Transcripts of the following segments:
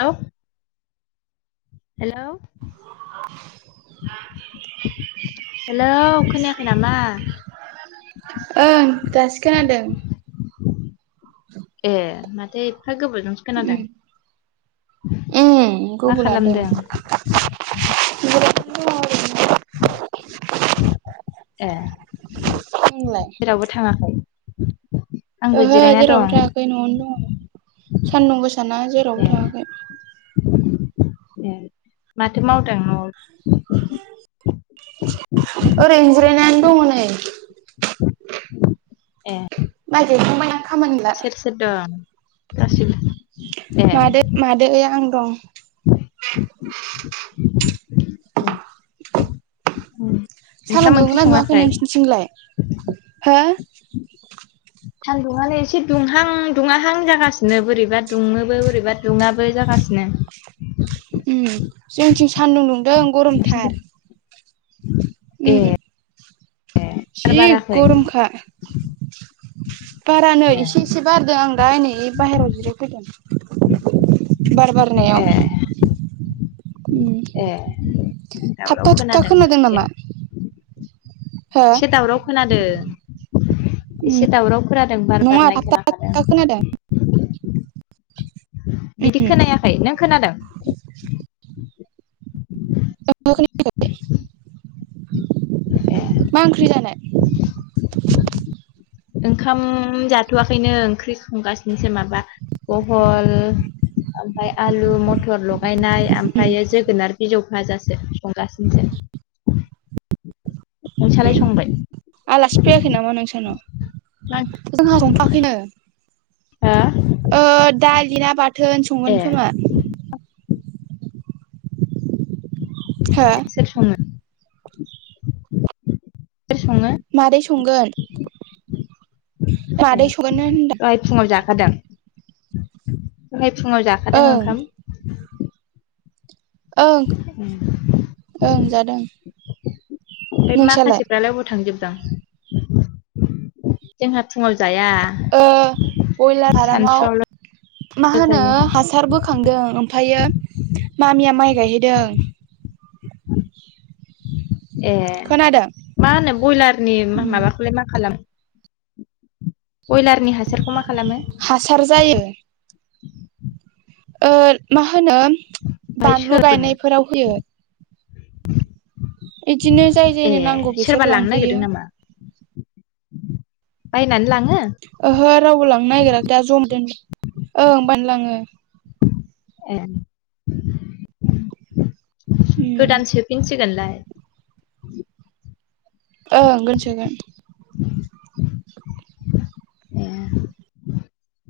हेल' हेल' [unintelligible] hello खोनायाखै नामा? ओं दासो खोनादो। ए माथो एफा गोबावजों खोनादों। उम उम मा गुबुन लादों खालामदों? ए। बुंलाय। जेरावबो थाङाखै आंबो ओहो जिरायना जेरावबो दं थाङाखै न'आवनो दङ सान्दुं गोसाना जेरावबो ए थाङाखै। ए माथो मावदों न'आवलाय? ओरैनो जिरायनानै दङ नै। ए। माइ गायखांबायना? खामानि गैला सोर सोर दं गसिबो ए मादै मादै आं दं । उम। सालोन ओंखाम ओंख्रि दुंदोंना दुङाखै सङाखै नोंसिरनिथिंलाय? हो? सान्दुंआनो एसे दुंहां दुङाहां जागासिनो बोरैबा दुङोबो बोरैबा दुङाबो जागासिनो। उम जोंनिथिं सान्दुं दुंदों गरमथार। ए उम जि बार बाराखै गरमखा। बारा नै ए एसे एसे बारदों आं दा ओइनै बाहेराव जिरायफैदों [inaudible] बार ए बारनायाव। ए थाबथा दावराव थुबथा खोनादों ओंखायसो। नामा हो एसे दावराव खोनादों एसे दावराव खोनादों बार बार नङा नाय थाबथा खोनाखादों। थुबथा खोनादों बिदि खोनायाखै नों खोनादों? [unintelligible] ए। मा ओंख्रि जानाय? ओंखाम जाथ'आखैनो ओंख्रि संगासिनोसो माबा भहल ओमफाय आलु मथर ल गायनाय ओमफ्रायो जोगोनार बिजौ भाजासो संगासिनोसो। नोंसालाय संबाय? आलासि फैयाखै नामा नोंसानाव? मा ओंख्रि जोंहा संथ'आखैनो। हा? ओ दालि ना बाथोन ए संगोन खोमा। हो ए सोर सङो? सोर सङो मादै संगोन। ए मादै संगोन होनदो। दहाय फुङाव जाखादों दहाय फुङाव जाखादों ओं ओंखाम। ओं उम ओं जादों। ओमफ्राय नोंसालाय माखासेफ्रालाय बहा थांजोबदां? जोंहा फुङाव जाया। ओ बयलार फारामाव सानसुआवल' मा होनो जायो हासारबो बोखांदों ओमफायो मामिया माइ गायहैदों। ए खोनादों मा होनो बयलारनि मा माबाखौलाय मा खालाम बयलारनि हासारखौ मा खालामो? हासार जायो। ओ मा होनो ओमफ्राय सोर बानलु लाङो गायनायफोराव होयो। इदिनो जाय ए जायनो नांगौ बिसोर सोरबा लांनो लांफैयो नागिरदों नामा? बायनानै लाङो? ओहो रावबो लांनो नागिराखै दा ज' दोन ओं बायनानै लाङो। ए उम गोदानसो। फिनसिगोनलाय। ओंं गोन सोगोन। ए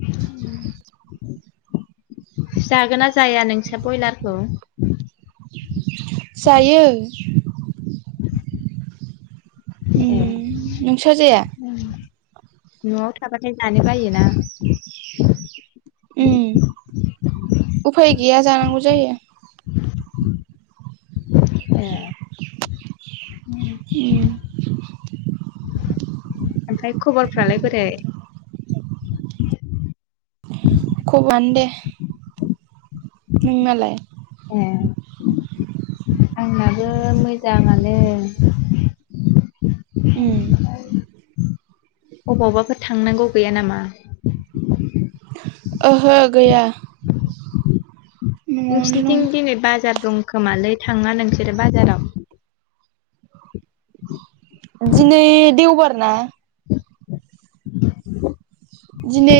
[inaudible] जागोन ना जाया नोंस्रा ब्रयलारखौ [inaudible] जायो। [inaudible] ओ ए नोंस्रा जाया न'आव थाबाथाय जानो बायोना उफाय गैया जानांगौ जायो [unintelligible] उम ओमफ्राय खबरफ्रालाय बोरै खबनो दे नोंनालाय ए आंनाबो मोजाङानो उम अबावबाफोर थांनांगौ गैया नामा? ओहो गैया न'आवनो नोंसोरनिथिं दिनै बाजार दंखोमालै थाङा नोंसोरो बाजाराव दिनै देवबार ना [unintelligible] दिनै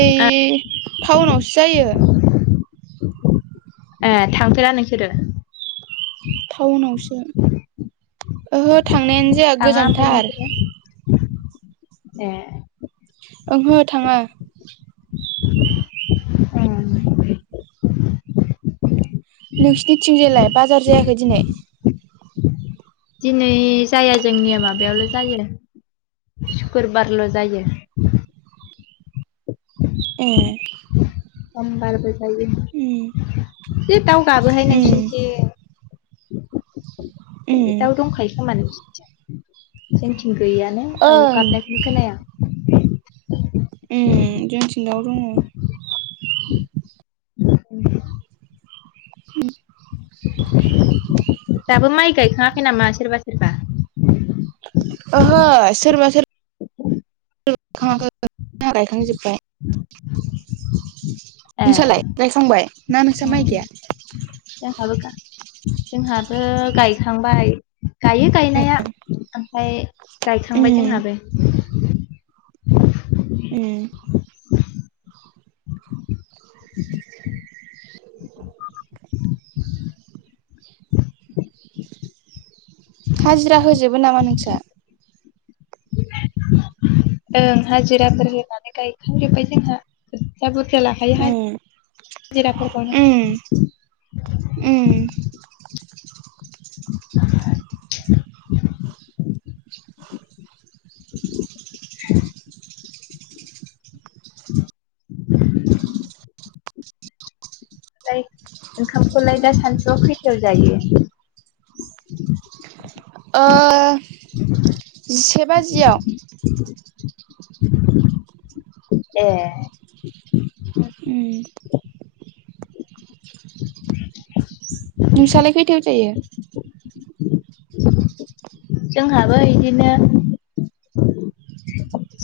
टाउनावसो जायो [inaudible] ए थांफेरा नोंसोरो टाउनावसो ओहो थांनायानो जाया थाङा ओमफ्राय गोजानथार नोंसोरो ए ओंहो थाङा ओं नोंसोरनि थिंजायलाय बाजार जायाखै दिनै दिनै जाया जोंनिया माबायावल' जायो सुक्रुबारल' जायो ए खम बारबो जायो उम जि दाउ गाबोहाय उम नोंसिनिथिं उम दाउ दंखायो खोमा नोंसिनिथिं जोंथि गैयानो दाउ ओं गाबनायखौनो खोनाया जोंथिङाव दङ [inaudible] दाबो माइ गायखाङाखै नामा सोरबा सोरबा ओहो सोरबा सोरबा गायखांजोबबाय ए नोंसालाय गायखांबाय ना नोंस्रा माइ गाया जा हाबा जोंहाबो गायखांबाय गायो गायनाया ओमफ्राय गायखांबाय उम जोंहाबो उम हाजिरा होजोबो नामा नोंस्रा [inaudible] ओं हाजिराफोर होनानै गायखांजोबबाय जोंहा खुरथिया बुरजा लाखायो उम हाजिरा जिराफोरखौ न' ओम [unintelligible] ओंखामखौलाय दा सानसुआव खैथायाव जायो ओ जिसे बाजियाव [unintelligible] ए [unintelligible] [unintelligible] [inaudible] [unintelligible] नोंसलाय खैथायाव जायो जोंहाबो बिदिनो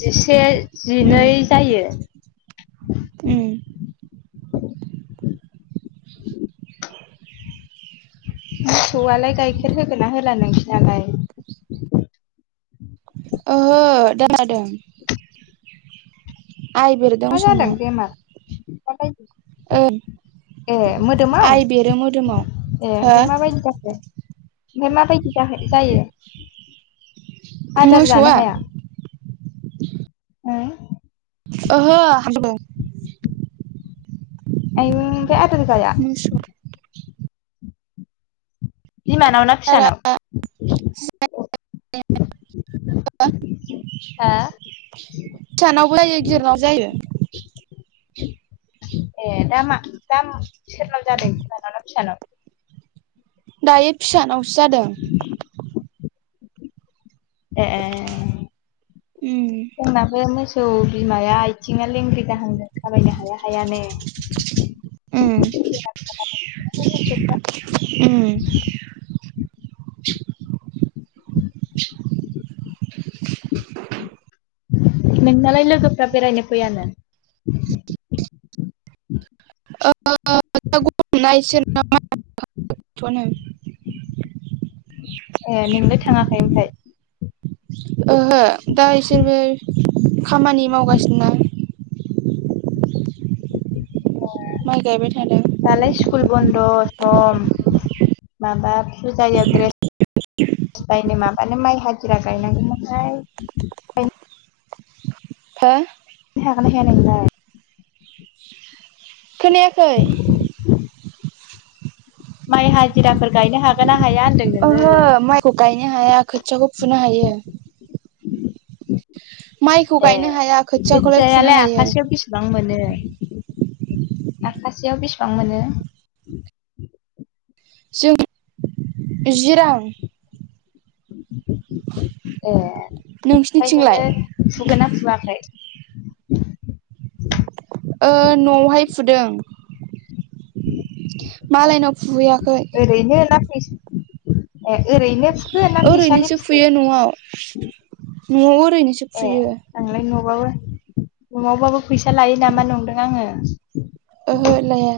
जिसे उम जिनै जायो उम मोसौआलाय गाइखेर होगोन ना होला नोंसोरनाालाय दोनादों [inaudible] बेरदों मा जादों मोसौनाव बेमार माबायदि ओ ए मोदोमाव मोदोमाव ए हो ओमफ्राय माबायदि जाखो ओमफफ्राय माबायदि जायो आदार जानो मोसौआ हाया ओहो ह द आयो आमफाय आदार जाया मसुर बिमानाव ना फिसानाव हा फिसानावबो जायो गिरनाव जायो [inaudible] ए दामा दाम सेरनाम जादों फिसानावा फिसानाव दायो फिसाानावसो जादों ए उम जोंनाबो मोजां औ बिमाया आथिं लेंग्रि दाहां थाबायनो हाया हायानो उम नोंनालाय लोगोफ्रा बेरायनो फैयानो [inaudible] आ द गस [unintelligible] अनो ए नोंनो थाङाखै ओमफ्राय ओहो दा इसोरबो खामानि मावगासिनोना [inaudible] माइ गायबाय थादों दालाय स्कुल बन्द सम माबा फुजायाव द्रेस बायनो माबानो माइ हाजिरा गायनांगौमोनहाय हो हागोना हाया नोंलाय खोनायाखै माइ हाज हिराफोर गायनो हागोन ना हाया होनदों ओहो नोङो माइखौ गायनो हाया खोथियाखौ फुनो हायो माइखौ ए गायनो हाया खोथियाखौलाय फुनो खोथियालाय हायो आखासे बिस बेसेबां मोनो आाखासेयाव बेसेबां मोनो जों जिरां ए ओमफ्राय नोंसिनिथिंलाय नोङो फुगोन ना फुवाखै न'आवहाय फुदों मालायनाव फुहैयाखै ओरैनो ना फैस ए ओरैनो [unintelligible] फैसानि ओरैनोसो फुखो फुयो न'आव न'आव ओरैनोसो ए फुयो आंलाय न'बाबो न'आवबाबो फैसा लायो नामा नंदों आङो ओहदलाया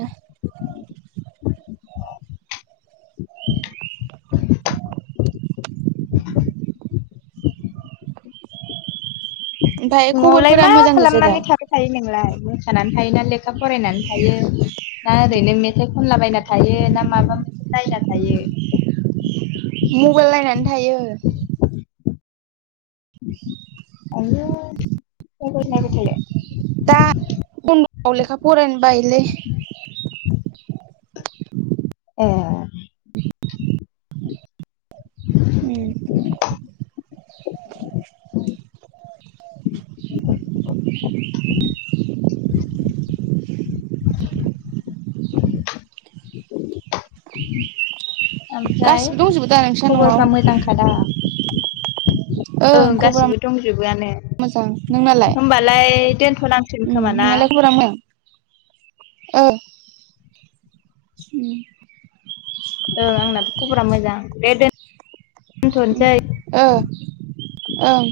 ओमफाय न'आवलाय खबरफोरा मा मोजां गोजा दा खालामनानै थाबाय थायो नोंलाय मोसानानै थायोना लेखा फरायनानै थायो ना ओरैनो मेथाइ खनलाबायायना थायो ना माबा मोनसे नायना थायो मबाइल नायनानै थायो आ बे थ [unintelligible] दान्दआव लेखा फरायनो बायोलै [unintelligible] ए द उ ओमफ्राय गासिबो दंजोबो दा नोंस्रा खबरफ्रा न'आव मोजांखाादा ओं गाससिबो दंजोबोआनो मोजां नोंनालाय होमबालाय दोनथ'नांसिगोन खोमा ना नोंनालाय खबरा मोजां औ उ ओं आंनाबो खबरा मोजां दे उम दोनथ'नोसै ओ ओं